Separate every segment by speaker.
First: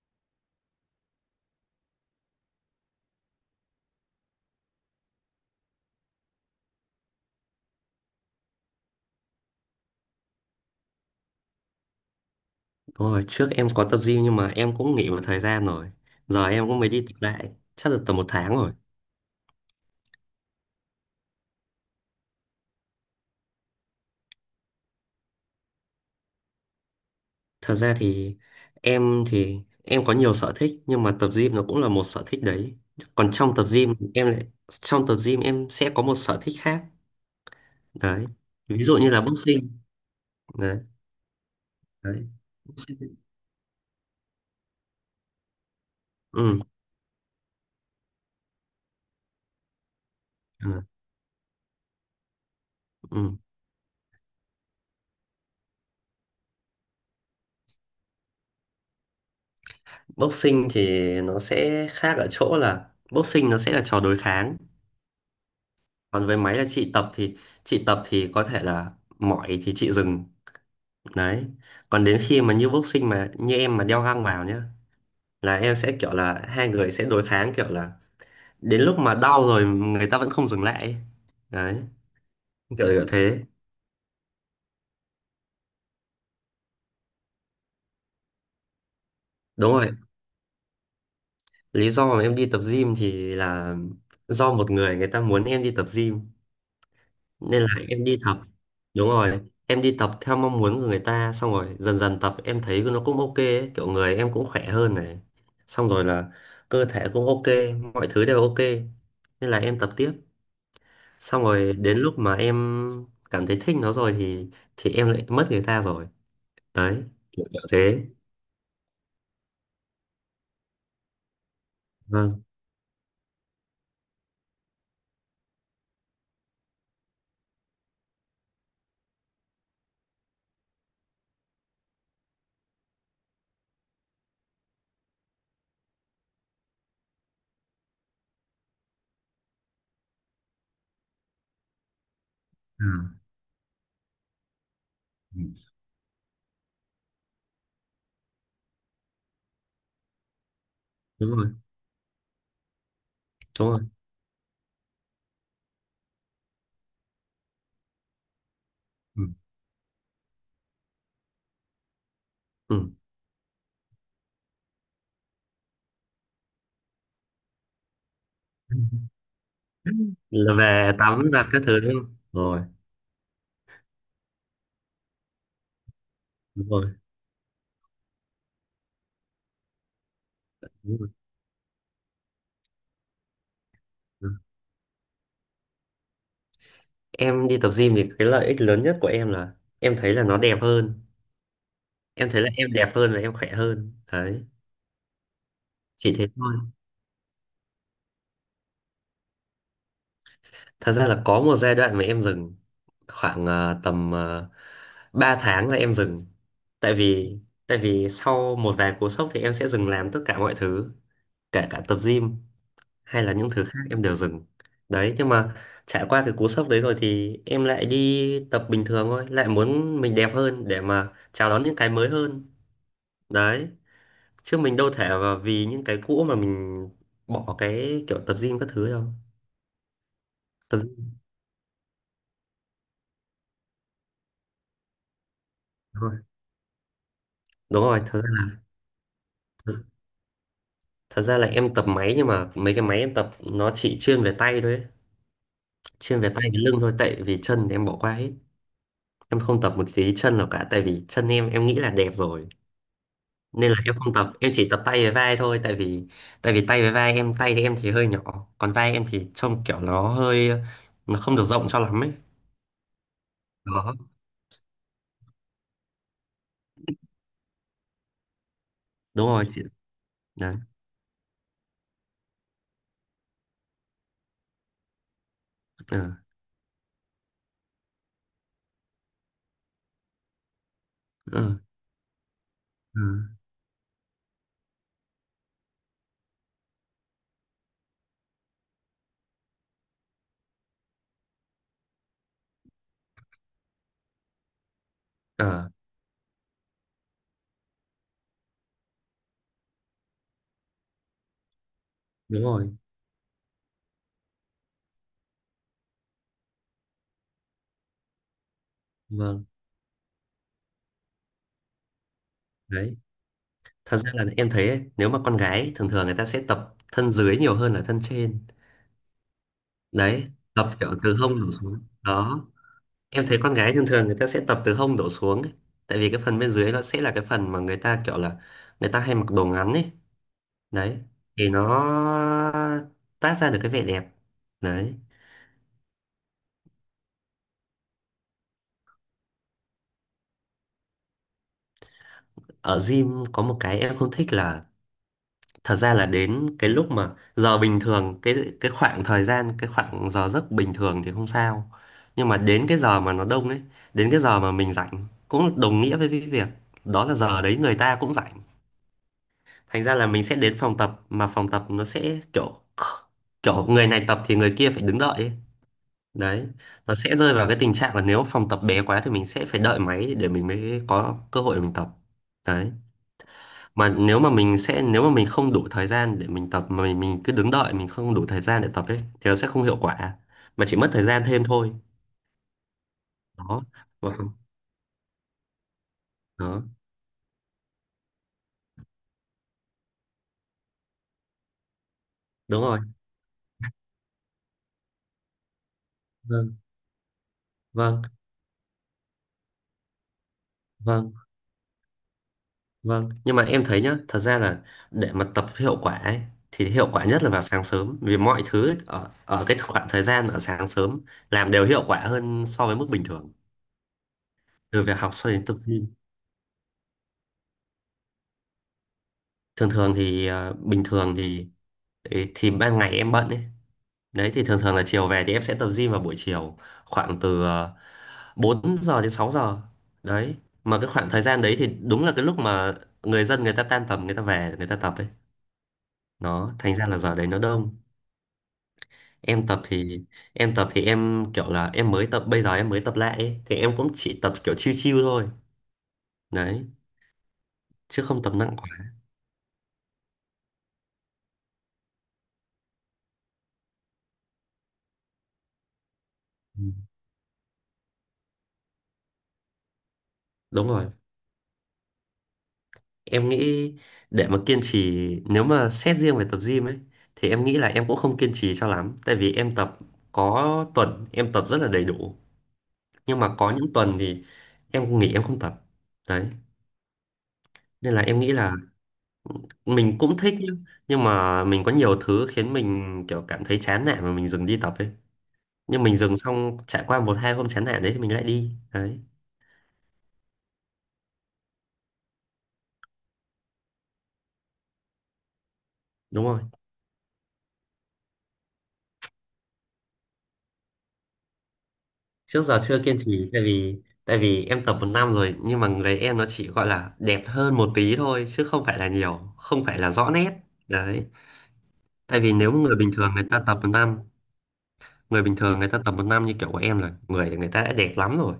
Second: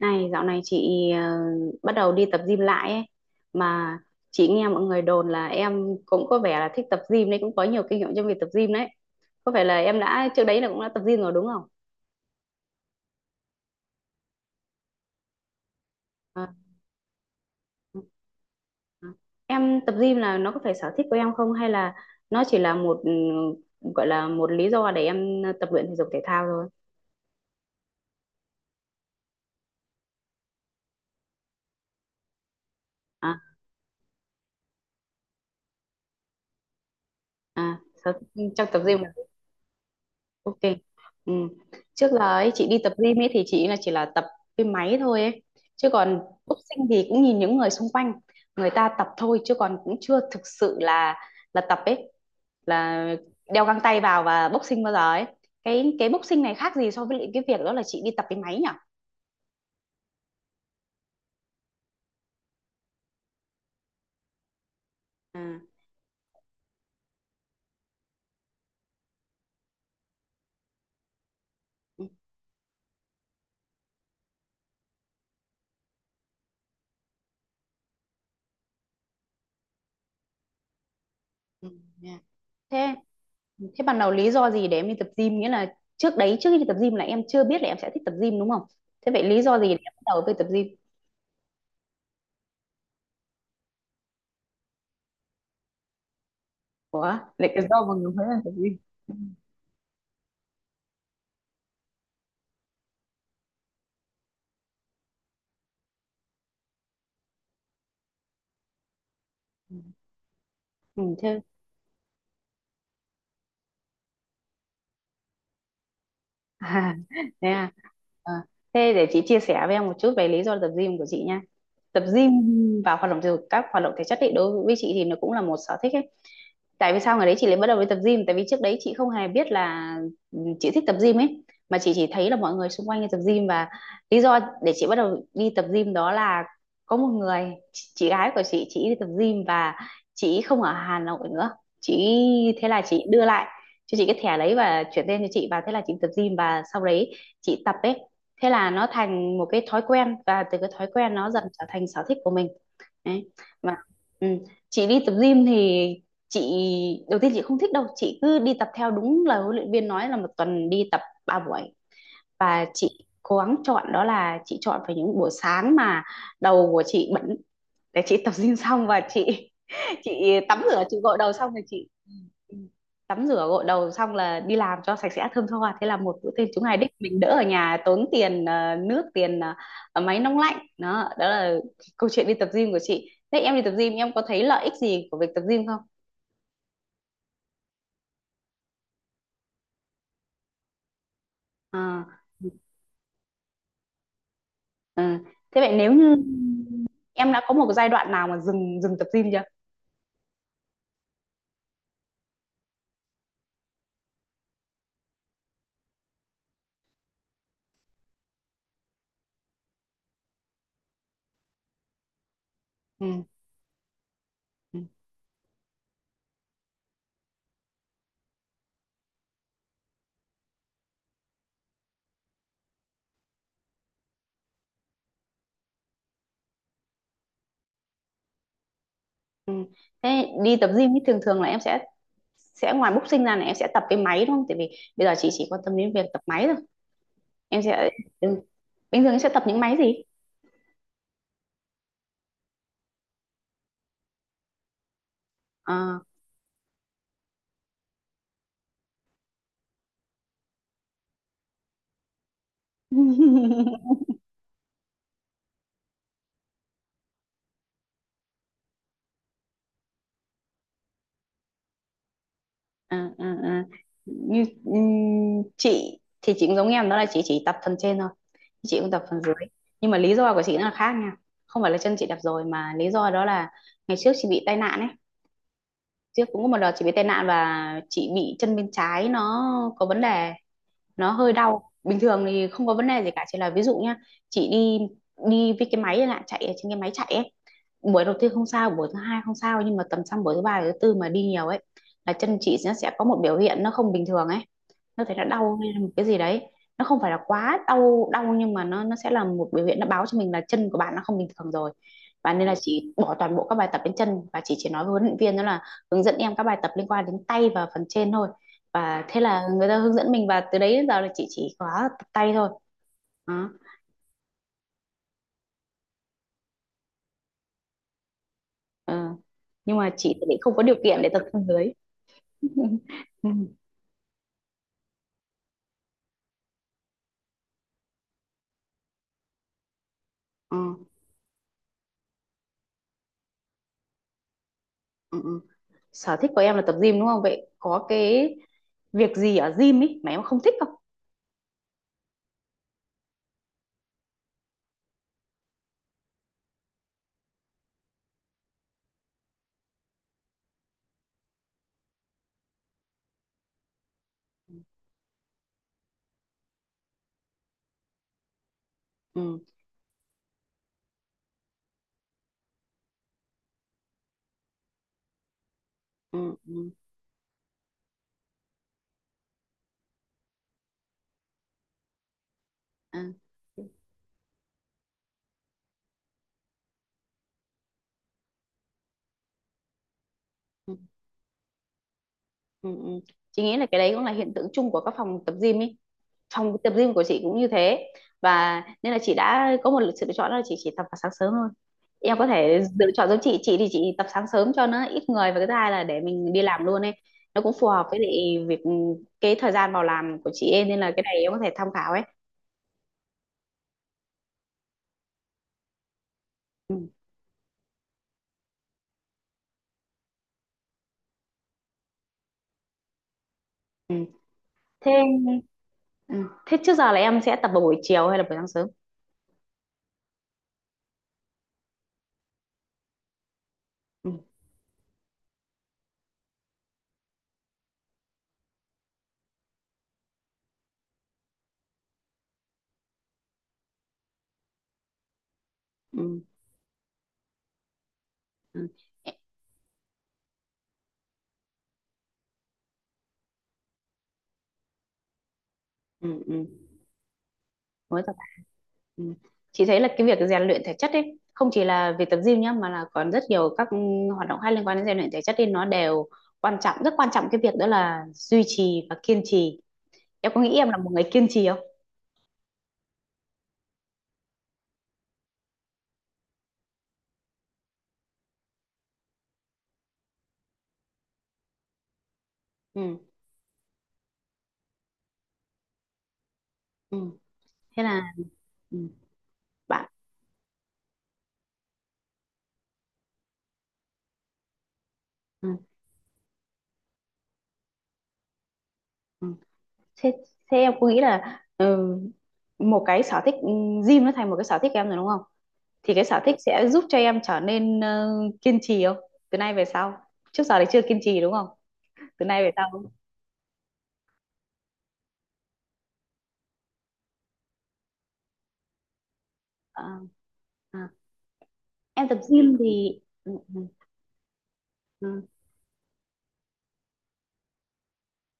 Speaker 1: Này, dạo này chị bắt đầu đi tập gym lại ấy. Mà chị nghe mọi người đồn là em cũng có vẻ là thích tập gym đấy, cũng có nhiều kinh nghiệm trong việc tập gym đấy. Có phải là em đã trước đấy là cũng đã tập gym rồi đúng không?
Speaker 2: Đúng rồi, trước em có tập gym nhưng mà em cũng nghỉ một thời gian rồi.
Speaker 1: Ờ,
Speaker 2: Giờ em cũng mới đi tập lại, chắc là tầm một tháng rồi.
Speaker 1: ờ. Em tập gym là nó có phải sở thích của em không hay là nó chỉ là một gọi là một lý do để em tập luyện thể dục thể thao thôi?
Speaker 2: Thật ra thì em có nhiều sở thích nhưng mà tập gym nó cũng là một sở thích đấy. Còn
Speaker 1: À,
Speaker 2: trong tập gym em sẽ có một sở thích khác.
Speaker 1: à,
Speaker 2: Đấy.
Speaker 1: trong tập
Speaker 2: Ví dụ
Speaker 1: gym.
Speaker 2: như là boxing.
Speaker 1: Ok.
Speaker 2: Đấy,
Speaker 1: Ừ. Trước là
Speaker 2: đấy.
Speaker 1: ấy, chị đi tập
Speaker 2: Boxing.
Speaker 1: gym ấy thì chị là chỉ là tập cái máy thôi ấy. Chứ còn
Speaker 2: Ừ,
Speaker 1: boxing thì cũng nhìn những người xung quanh người ta tập thôi, chứ còn cũng chưa thực sự
Speaker 2: ừ,
Speaker 1: là tập ấy, là
Speaker 2: ừ.
Speaker 1: đeo găng tay vào và boxing bao giờ ấy. Cái boxing này khác gì so với lại cái việc đó là chị đi tập cái máy nhỉ?
Speaker 2: Boxing thì nó sẽ khác ở chỗ là boxing nó sẽ là trò đối kháng.
Speaker 1: À.
Speaker 2: Còn với máy là chị tập thì có thể là mỏi thì chị dừng. Đấy. Còn
Speaker 1: Ừ,
Speaker 2: đến khi mà như boxing mà như em mà đeo găng vào nhá, là em sẽ kiểu là hai người sẽ đối kháng kiểu là đến lúc mà đau rồi người ta vẫn không dừng lại ấy.
Speaker 1: ừ,
Speaker 2: Đấy,
Speaker 1: nha.
Speaker 2: kiểu
Speaker 1: Thế
Speaker 2: kiểu thế.
Speaker 1: thế ban đầu lý do gì để em đi tập gym, nghĩa là trước đấy trước khi đi tập gym là em chưa biết là em sẽ thích tập gym đúng không? Thế vậy lý do gì
Speaker 2: Đúng
Speaker 1: để
Speaker 2: rồi.
Speaker 1: em bắt đầu với tập gym?
Speaker 2: Lý do mà em đi tập gym thì là do một người người ta muốn em đi tập gym
Speaker 1: Ủa, lại
Speaker 2: nên
Speaker 1: cái
Speaker 2: là
Speaker 1: rau mà
Speaker 2: em
Speaker 1: người
Speaker 2: đi
Speaker 1: Huế là
Speaker 2: tập.
Speaker 1: cái gì?
Speaker 2: Đúng rồi. Em đi tập theo mong muốn của người ta xong rồi dần dần tập em thấy nó cũng ok ấy. Kiểu người em cũng khỏe hơn này. Xong rồi là cơ thể cũng ok, mọi thứ đều ok. Nên là em tập tiếp.
Speaker 1: Ừ, chứ.
Speaker 2: Xong rồi đến lúc mà em cảm thấy thích nó rồi thì em lại mất người ta rồi,
Speaker 1: À,
Speaker 2: đấy kiểu
Speaker 1: thế
Speaker 2: kiểu
Speaker 1: à.
Speaker 2: thế.
Speaker 1: Ờ, thế để chị chia sẻ với em một chút về lý do tập gym của chị nha. Tập gym
Speaker 2: Vâng,
Speaker 1: và hoạt động thể dục, các hoạt động thể chất ấy, đối với chị thì nó cũng là một sở thích ấy. Tại vì sao ngày đấy chị lại bắt đầu đi tập gym, tại vì trước đấy chị không hề biết là chị thích tập gym ấy, mà chị chỉ thấy là mọi người xung quanh đi tập gym và lý do để chị bắt đầu đi tập gym đó là có một người chị gái của chị đi tập gym và chị không ở Hà Nội nữa, chị thế là
Speaker 2: à,
Speaker 1: chị đưa lại cho chị cái thẻ đấy và chuyển tên cho chị, và
Speaker 2: ừ.
Speaker 1: thế là chị tập gym và sau đấy chị tập ấy, thế là nó thành một cái thói quen và từ cái thói quen nó
Speaker 2: Đúng
Speaker 1: dần
Speaker 2: rồi,
Speaker 1: trở thành sở thích của mình. Đấy.
Speaker 2: đúng
Speaker 1: Và
Speaker 2: rồi,
Speaker 1: ừ. Chị đi tập gym thì chị đầu tiên chị không thích đâu, chị cứ đi tập theo
Speaker 2: ừ.
Speaker 1: đúng lời huấn luyện viên nói là một tuần đi tập 3 buổi, và
Speaker 2: Ừ.
Speaker 1: chị cố gắng chọn đó là chị chọn phải những buổi sáng mà đầu của chị bẩn, để chị tập gym xong và chị
Speaker 2: Là
Speaker 1: tắm rửa
Speaker 2: về
Speaker 1: chị gội
Speaker 2: tắm
Speaker 1: đầu
Speaker 2: giặt
Speaker 1: xong
Speaker 2: các
Speaker 1: rồi
Speaker 2: thứ
Speaker 1: chị
Speaker 2: đúng không
Speaker 1: ừ,
Speaker 2: rồi,
Speaker 1: tắm rửa gội đầu xong là đi làm cho sạch sẽ thơm tho, thế là một bữa tiệc chúng
Speaker 2: đúng
Speaker 1: ngày
Speaker 2: rồi,
Speaker 1: đích mình đỡ ở nhà tốn tiền nước tiền máy nóng lạnh.
Speaker 2: đúng rồi.
Speaker 1: Đó đó là câu chuyện đi tập gym của chị. Thế em đi tập gym em có
Speaker 2: Ừ.
Speaker 1: thấy lợi ích gì của việc tập gym không?
Speaker 2: Em đi tập gym thì cái lợi ích lớn nhất của em là em thấy là nó đẹp hơn,
Speaker 1: À,
Speaker 2: em thấy là em đẹp hơn và em khỏe hơn đấy,
Speaker 1: ừ. Thế vậy nếu
Speaker 2: chỉ
Speaker 1: như
Speaker 2: thế thôi.
Speaker 1: em đã có một cái giai đoạn nào mà dừng dừng tập gym chưa?
Speaker 2: Thật ra là có một giai đoạn mà em dừng khoảng tầm 3 tháng là em dừng. Tại vì tại vì sau một vài cú sốc thì em sẽ dừng làm tất cả mọi thứ, kể cả tập gym hay
Speaker 1: Ừ.
Speaker 2: là những thứ khác em đều dừng.
Speaker 1: Ừ.
Speaker 2: Đấy, nhưng mà trải qua cái cú sốc đấy rồi thì em lại đi tập bình thường thôi, lại muốn mình đẹp hơn để mà chào đón những cái mới hơn. Đấy, chứ mình đâu thể mà vì những cái cũ mà mình bỏ cái kiểu tập gym các thứ đâu.
Speaker 1: Ừ. Thế đi tập
Speaker 2: Tập
Speaker 1: gym thì
Speaker 2: gym
Speaker 1: thường thường là em sẽ ngoài boxing ra là em sẽ tập cái máy đúng không, tại vì bây giờ chị chỉ quan tâm đến việc
Speaker 2: thôi.
Speaker 1: tập máy thôi, em
Speaker 2: Đúng
Speaker 1: sẽ
Speaker 2: rồi,
Speaker 1: ừ. bình thường em sẽ tập những máy
Speaker 2: ra
Speaker 1: gì?
Speaker 2: Thật ra là em tập máy nhưng mà mấy cái máy em tập nó chỉ chuyên về tay thôi ấy.
Speaker 1: Ờ.
Speaker 2: Chuyên về tay với lưng thôi tại vì chân thì em bỏ qua hết. Em không tập một tí chân nào cả tại vì chân em nghĩ là đẹp rồi. Nên là em không tập, em chỉ tập tay với vai thôi tại vì tay với vai em, tay thì em thì hơi nhỏ, còn vai em thì trông kiểu nó không được rộng cho lắm ấy.
Speaker 1: À, à, à.
Speaker 2: Đó,
Speaker 1: Như chị thì chị cũng giống em đó là chị chỉ tập phần trên thôi, chị cũng tập phần
Speaker 2: đúng
Speaker 1: dưới,
Speaker 2: rồi chị.
Speaker 1: nhưng mà lý do của
Speaker 2: Đấy.
Speaker 1: chị nó là khác nha, không phải là chân chị đập rồi mà lý do đó là ngày trước chị bị tai nạn ấy,
Speaker 2: Ờ.
Speaker 1: trước cũng có một đợt chị bị tai nạn và chị bị chân bên trái nó có vấn đề, nó hơi
Speaker 2: Ờ.
Speaker 1: đau, bình thường thì không có vấn
Speaker 2: Ờ.
Speaker 1: đề gì cả, chỉ là ví dụ nhá, chị đi đi với cái máy là chạy ở trên cái máy chạy ấy, buổi đầu tiên không sao, buổi thứ hai không sao, nhưng mà tầm sang buổi thứ ba thứ tư mà đi nhiều ấy là chân chị nó sẽ có một biểu hiện nó không bình thường ấy, nó thấy nó đau
Speaker 2: Ờ.
Speaker 1: hay là một cái gì đấy, nó không phải là quá đau đau, nhưng mà nó sẽ là một biểu hiện nó báo cho mình là chân của bạn nó không bình thường rồi, và
Speaker 2: Đúng
Speaker 1: nên là
Speaker 2: rồi.
Speaker 1: chị bỏ toàn bộ các bài tập đến chân, và chị chỉ nói với huấn luyện viên đó là hướng dẫn em các bài tập liên quan đến tay và phần trên thôi, và thế
Speaker 2: Vâng.
Speaker 1: là người ta hướng dẫn mình và từ đấy đến giờ là chị chỉ có tập tay thôi
Speaker 2: Đấy.
Speaker 1: đó.
Speaker 2: Thật ra là em thấy ấy, nếu mà con gái thường thường người ta sẽ tập thân dưới nhiều hơn là thân trên,
Speaker 1: Ừ. Nhưng mà chị thì
Speaker 2: đấy
Speaker 1: lại không có
Speaker 2: tập
Speaker 1: điều
Speaker 2: kiểu
Speaker 1: kiện để
Speaker 2: từ
Speaker 1: tập
Speaker 2: hông
Speaker 1: thân
Speaker 2: đổ
Speaker 1: dưới.
Speaker 2: xuống đó. Em
Speaker 1: Ừ.
Speaker 2: thấy con gái thường thường người ta sẽ tập từ hông đổ xuống ấy. Tại vì cái phần bên dưới nó sẽ là cái phần mà người ta kiểu là người ta hay mặc đồ ngắn ấy,
Speaker 1: Ừ.
Speaker 2: đấy thì nó tác ra được cái vẻ đẹp đấy.
Speaker 1: Ừ. Ừ. Sở thích của em là tập gym đúng không, vậy có cái việc gì ở gym ấy mà em không thích không?
Speaker 2: Ở gym có một cái em không thích là thật ra là đến cái lúc mà giờ bình thường, cái khoảng thời gian, cái khoảng giờ giấc bình thường thì không sao, nhưng mà đến cái giờ mà nó đông ấy, đến cái giờ mà mình rảnh cũng đồng nghĩa với cái việc đó là giờ đấy người ta cũng rảnh.
Speaker 1: Ừ.
Speaker 2: Thành ra là mình sẽ đến phòng tập mà phòng tập nó sẽ kiểu kiểu người này tập thì người kia phải đứng đợi ấy.
Speaker 1: Ừ,
Speaker 2: Đấy,
Speaker 1: ừ,
Speaker 2: nó sẽ rơi vào cái tình trạng là nếu phòng tập bé quá thì mình sẽ phải đợi máy để mình mới có cơ hội để mình tập. Đấy,
Speaker 1: à, ừ,
Speaker 2: mà nếu mà mình không đủ thời gian để mình tập mà mình cứ đứng đợi, mình không đủ thời gian để tập ấy thì nó sẽ không hiệu quả, mà
Speaker 1: ừ,
Speaker 2: chỉ mất thời gian thêm thôi.
Speaker 1: ừ. Ừ. Chị nghĩ
Speaker 2: Đó.
Speaker 1: là cái đấy cũng là
Speaker 2: Vâng.
Speaker 1: hiện tượng chung của các phòng tập gym ấy, phòng
Speaker 2: Đó,
Speaker 1: tập gym của chị cũng như thế, và nên là chị đã có một sự lựa chọn đó là chị chỉ tập vào sáng sớm thôi, em có thể
Speaker 2: đúng rồi.
Speaker 1: lựa chọn giống chị thì chị tập sáng sớm cho nó ít người và cái thứ hai là để mình đi
Speaker 2: Vâng,
Speaker 1: làm luôn ấy, nó cũng phù hợp với
Speaker 2: vâng,
Speaker 1: lại việc cái thời gian vào làm của chị ấy, nên là cái
Speaker 2: vâng.
Speaker 1: này em có thể tham khảo ấy.
Speaker 2: Vâng, nhưng mà em thấy nhá, thật ra là để mà tập hiệu quả ấy thì
Speaker 1: Ừ,
Speaker 2: hiệu quả nhất là vào sáng sớm vì mọi thứ ấy, ở ở cái khoảng thời gian ở sáng sớm làm đều hiệu quả hơn so với mức bình thường,
Speaker 1: ừ.
Speaker 2: từ
Speaker 1: Thế
Speaker 2: việc học cho đến tập gym.
Speaker 1: ừ. Thế trước giờ là em sẽ tập vào buổi chiều hay là buổi sáng sớm?
Speaker 2: Thường thường thì bình thường thì ấy, thì ban ngày em bận ấy,
Speaker 1: Ừ,
Speaker 2: đấy thì thường thường là chiều về thì em sẽ tập gym vào buổi chiều, khoảng từ 4 giờ đến 6 giờ đấy. Mà cái khoảng thời gian đấy thì đúng là cái lúc mà người dân người ta tan tầm, người ta về người ta tập ấy,
Speaker 1: ừ,
Speaker 2: nó thành ra là giờ đấy nó đông.
Speaker 1: ừ.
Speaker 2: Em tập thì em kiểu là em mới tập bây giờ, em mới tập lại ấy, thì em cũng chỉ tập kiểu chill chill thôi,
Speaker 1: Ừ,
Speaker 2: đấy,
Speaker 1: ừ.
Speaker 2: chứ không tập nặng quá.
Speaker 1: Ừ. Chị thấy là cái việc rèn luyện thể chất ấy không chỉ là việc tập gym nhá, mà là còn rất nhiều các hoạt động hay liên quan đến rèn luyện thể chất thì nó đều quan
Speaker 2: Ừ.
Speaker 1: trọng, rất quan trọng cái việc đó là duy trì và kiên trì. Em có nghĩ
Speaker 2: Đúng
Speaker 1: em là
Speaker 2: rồi,
Speaker 1: một người kiên trì không?
Speaker 2: em nghĩ để mà kiên trì nếu mà xét riêng về tập gym ấy thì em nghĩ là em cũng không kiên trì cho lắm, tại vì em tập có tuần em tập rất là đầy đủ,
Speaker 1: Ừ.
Speaker 2: nhưng mà có những tuần thì em nghỉ, em không tập đấy.
Speaker 1: Ừ. Thế
Speaker 2: Nên là
Speaker 1: là
Speaker 2: em nghĩ là
Speaker 1: ừ, bạn
Speaker 2: mình cũng thích nhá, nhưng mà mình có nhiều thứ khiến mình kiểu cảm thấy chán nản mà mình dừng đi tập ấy,
Speaker 1: ừ,
Speaker 2: nhưng mình dừng xong trải qua một hai hôm chán nản đấy thì mình lại đi đấy.
Speaker 1: ừ. Thế, thế em có nghĩ là một cái sở thích, gym nó thành một cái sở thích em rồi đúng không, thì cái sở
Speaker 2: Đúng
Speaker 1: thích
Speaker 2: rồi.
Speaker 1: sẽ giúp cho em trở nên kiên trì không, từ nay về sau? Trước giờ thì chưa kiên trì đúng không, từ
Speaker 2: Trước
Speaker 1: nay về
Speaker 2: giờ chưa
Speaker 1: sau?
Speaker 2: kiên trì, tại vì em tập một năm rồi nhưng mà người em nó chỉ gọi là đẹp hơn một tí thôi chứ không phải là nhiều, không phải là
Speaker 1: À,
Speaker 2: rõ nét
Speaker 1: à.
Speaker 2: đấy.
Speaker 1: Em tập
Speaker 2: Tại vì nếu
Speaker 1: gym
Speaker 2: người bình
Speaker 1: thì
Speaker 2: thường người ta tập một năm, người
Speaker 1: ừ,
Speaker 2: bình thường người ta tập một năm như kiểu của em là người người ta đã đẹp lắm rồi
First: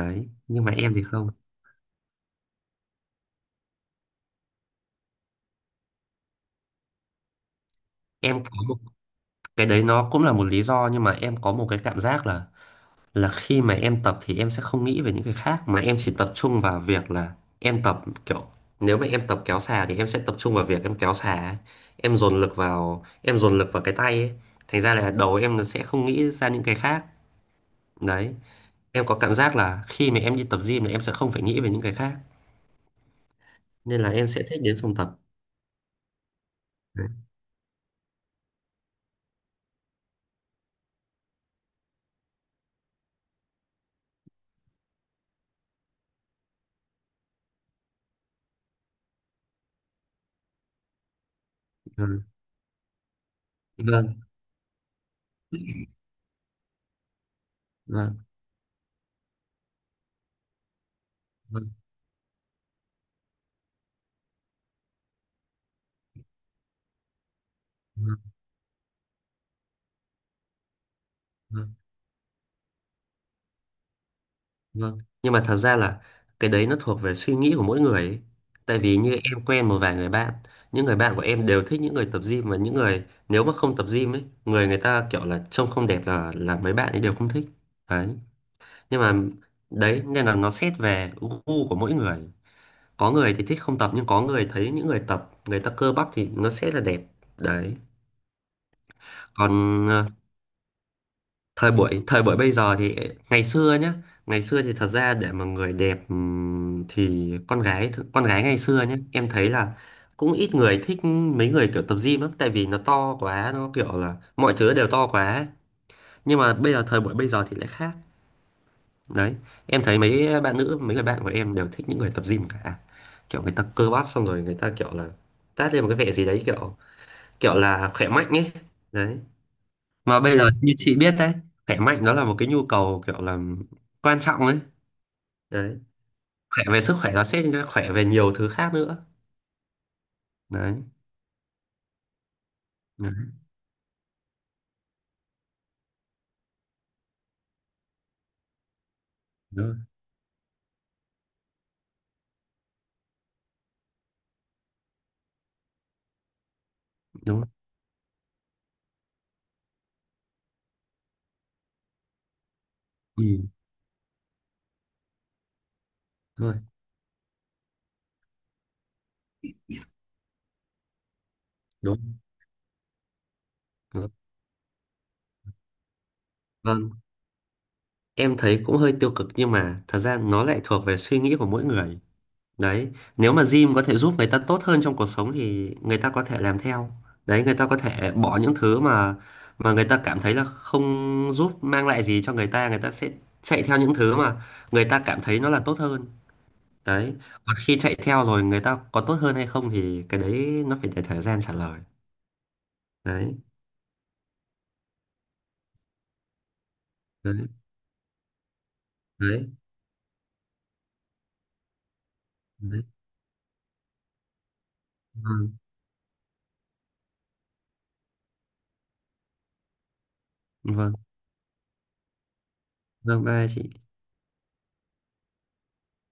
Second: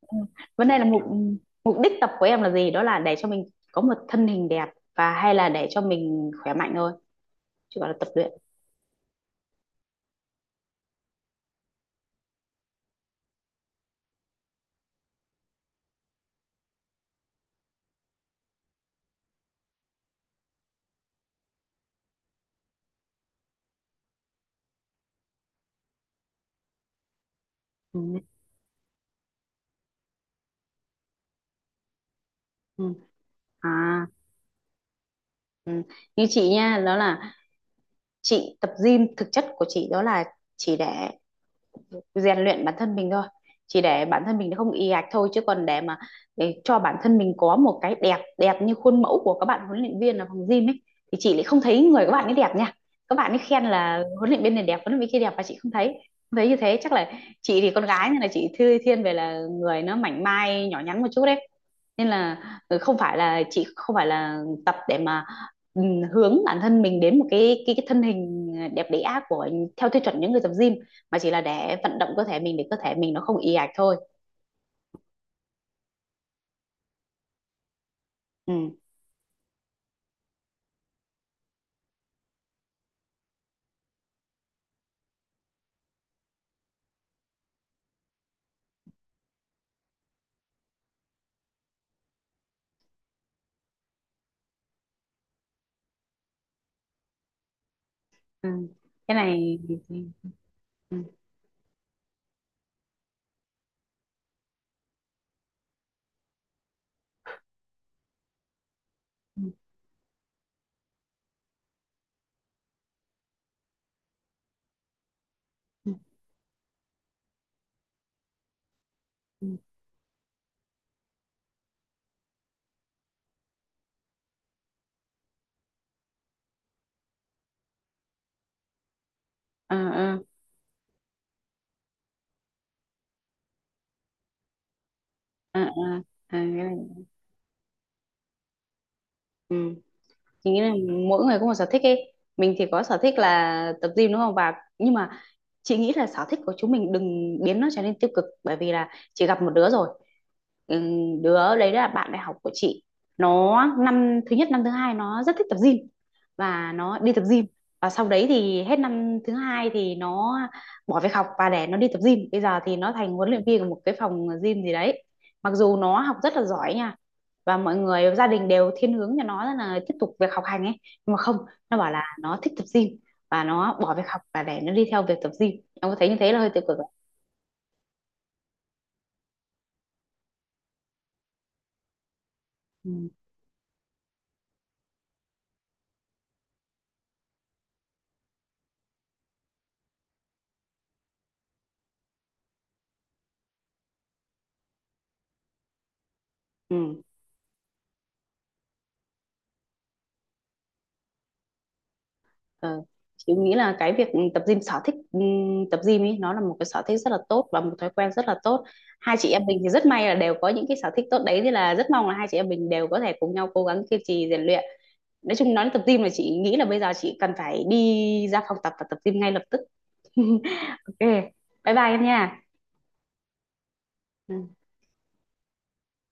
Speaker 1: ừ.
Speaker 2: nhưng
Speaker 1: Vấn
Speaker 2: mà
Speaker 1: đề là
Speaker 2: em
Speaker 1: mục
Speaker 2: thì không.
Speaker 1: mục đích tập của em là gì, đó là để cho mình có một thân hình đẹp và hay là để cho mình khỏe mạnh thôi, chứ gọi là tập luyện.
Speaker 2: Em có một cái đấy nó cũng là một lý do nhưng mà em có một cái cảm giác là khi mà em tập thì em sẽ không nghĩ về những cái khác, mà em chỉ tập trung vào việc là em tập kiểu nếu mà em tập kéo xà thì em sẽ tập trung vào việc em kéo xà ấy. Em dồn lực vào cái tay ấy. Thành ra là đầu em nó sẽ không nghĩ ra những cái khác
Speaker 1: Ừ,
Speaker 2: đấy, em có cảm giác là khi mà em đi tập gym là em sẽ không phải nghĩ về những cái khác,
Speaker 1: ừ. À
Speaker 2: nên là em sẽ thích đến phòng tập
Speaker 1: ừ. Như chị nha đó
Speaker 2: đấy.
Speaker 1: là chị tập gym thực chất của chị đó là chỉ để rèn luyện bản thân mình thôi, chỉ để bản thân mình không ì ạch thôi, chứ còn để mà để cho bản thân mình có một cái đẹp, đẹp như khuôn mẫu của các bạn huấn luyện viên ở phòng gym ấy thì chị lại không thấy người các
Speaker 2: Vâng.
Speaker 1: bạn ấy đẹp nha, các bạn ấy khen là
Speaker 2: Vâng.
Speaker 1: huấn luyện viên này đẹp huấn luyện viên kia đẹp và chị không thấy, không thấy như thế, chắc là chị thì con gái
Speaker 2: Vâng.
Speaker 1: nên là chị thư thiên về là người nó mảnh mai nhỏ nhắn một chút đấy.
Speaker 2: Vâng.
Speaker 1: Nên là không phải là chị, không phải là tập để mà ừ, hướng bản thân mình đến một cái thân
Speaker 2: Vâng.
Speaker 1: hình đẹp đẽ của theo tiêu chuẩn những người tập gym, mà chỉ là
Speaker 2: Vâng.
Speaker 1: để vận động cơ thể mình để cơ thể mình nó không ì ạch thôi.
Speaker 2: Vâng. Nhưng mà thật ra là cái đấy nó thuộc về suy nghĩ của mỗi người ấy.
Speaker 1: Ừ.
Speaker 2: Tại vì như em quen một vài người bạn, những người bạn của em đều thích những người tập gym và những người nếu mà không tập gym ấy, người người ta kiểu là trông không đẹp, là mấy bạn ấy đều không thích. Đấy. Nhưng mà đấy nên là nó xét về gu của mỗi người. Có người thì thích không tập nhưng có người thấy những người tập người ta cơ bắp thì nó sẽ là đẹp. Đấy.
Speaker 1: Ừ. Cái này
Speaker 2: Còn
Speaker 1: ừ. Ừ.
Speaker 2: thời buổi bây giờ thì ngày xưa nhá, ngày xưa thì thật ra để mà người đẹp thì con gái ngày xưa nhá em
Speaker 1: Ừ.
Speaker 2: thấy là cũng ít người thích mấy người kiểu tập gym lắm, tại vì nó to quá, nó kiểu là mọi thứ đều to quá ấy.
Speaker 1: Ừ.
Speaker 2: Nhưng mà bây giờ thời buổi bây giờ thì lại khác đấy,
Speaker 1: Ừ. Ừ.
Speaker 2: em thấy mấy bạn nữ mấy người bạn của em đều thích những người tập gym cả. Kiểu người ta cơ bắp xong rồi người ta kiểu là tát lên một cái vẻ gì đấy, kiểu kiểu là khỏe mạnh ấy đấy. Mà
Speaker 1: Ừ.
Speaker 2: bây giờ như chị biết đấy, khỏe mạnh nó là một cái nhu cầu kiểu là quan trọng ấy
Speaker 1: Ừ.
Speaker 2: đấy.
Speaker 1: Ừ. Cái
Speaker 2: Khỏe
Speaker 1: này.
Speaker 2: về sức khỏe nó sẽ khỏe về nhiều thứ khác nữa
Speaker 1: Ừ. Chị nghĩ là
Speaker 2: đấy.
Speaker 1: mỗi người có một sở thích ấy, mình thì có sở
Speaker 2: Đấy,
Speaker 1: thích là tập gym đúng không, và nhưng mà chị nghĩ là sở thích của chúng mình đừng biến nó trở nên tiêu cực, bởi vì là chị gặp một
Speaker 2: đúng
Speaker 1: đứa
Speaker 2: rồi,
Speaker 1: rồi. Đứa đấy là bạn đại học của chị, nó năm thứ nhất năm thứ hai nó rất thích tập gym và nó đi tập
Speaker 2: đúng
Speaker 1: gym
Speaker 2: rồi.
Speaker 1: và sau đấy thì hết năm thứ hai thì nó bỏ việc học và để nó đi tập gym, bây giờ thì nó thành huấn luyện
Speaker 2: Ừ,
Speaker 1: viên của một cái phòng gym gì đấy, mặc dù nó học rất là
Speaker 2: đúng rồi,
Speaker 1: giỏi nha và mọi người gia đình đều thiên hướng cho nó là tiếp tục việc học hành ấy, nhưng mà không, nó bảo là
Speaker 2: đúng,
Speaker 1: nó thích tập gym và nó bỏ việc
Speaker 2: đúng.
Speaker 1: học và để nó đi theo việc tập gym. Em có thấy như thế là hơi tiêu cực ạ?
Speaker 2: Vâng, em thấy cũng hơi tiêu cực nhưng mà thật ra nó lại thuộc về suy nghĩ của mỗi người đấy.
Speaker 1: Ừ.
Speaker 2: Nếu mà gym có thể giúp người ta tốt hơn trong cuộc sống thì người ta có thể làm theo đấy, người ta có thể bỏ những thứ mà người ta cảm thấy là không giúp mang lại gì cho người ta, người ta sẽ chạy theo những thứ mà người ta cảm thấy nó là tốt hơn
Speaker 1: Ừ.
Speaker 2: đấy. Còn khi chạy theo rồi người ta có tốt hơn hay không thì cái đấy nó phải để thời gian trả lời
Speaker 1: Ờ. Chị
Speaker 2: đấy.
Speaker 1: nghĩ là cái việc tập gym sở thích, tập gym ấy nó là một cái sở thích rất là
Speaker 2: Đấy,
Speaker 1: tốt và một thói quen rất là tốt. Hai chị em
Speaker 2: đấy,
Speaker 1: mình thì rất may là đều có những cái sở thích tốt đấy thì là rất mong là hai chị em mình
Speaker 2: đấy.
Speaker 1: đều có thể cùng nhau cố gắng kiên trì rèn luyện. Nói
Speaker 2: Vâng,
Speaker 1: chung nói đến tập gym là chị nghĩ là bây giờ chị cần phải đi ra phòng tập và tập gym ngay lập tức.
Speaker 2: vâng,
Speaker 1: Ok, bye bye em nha.
Speaker 2: vâng, bye chị
Speaker 1: Ừ.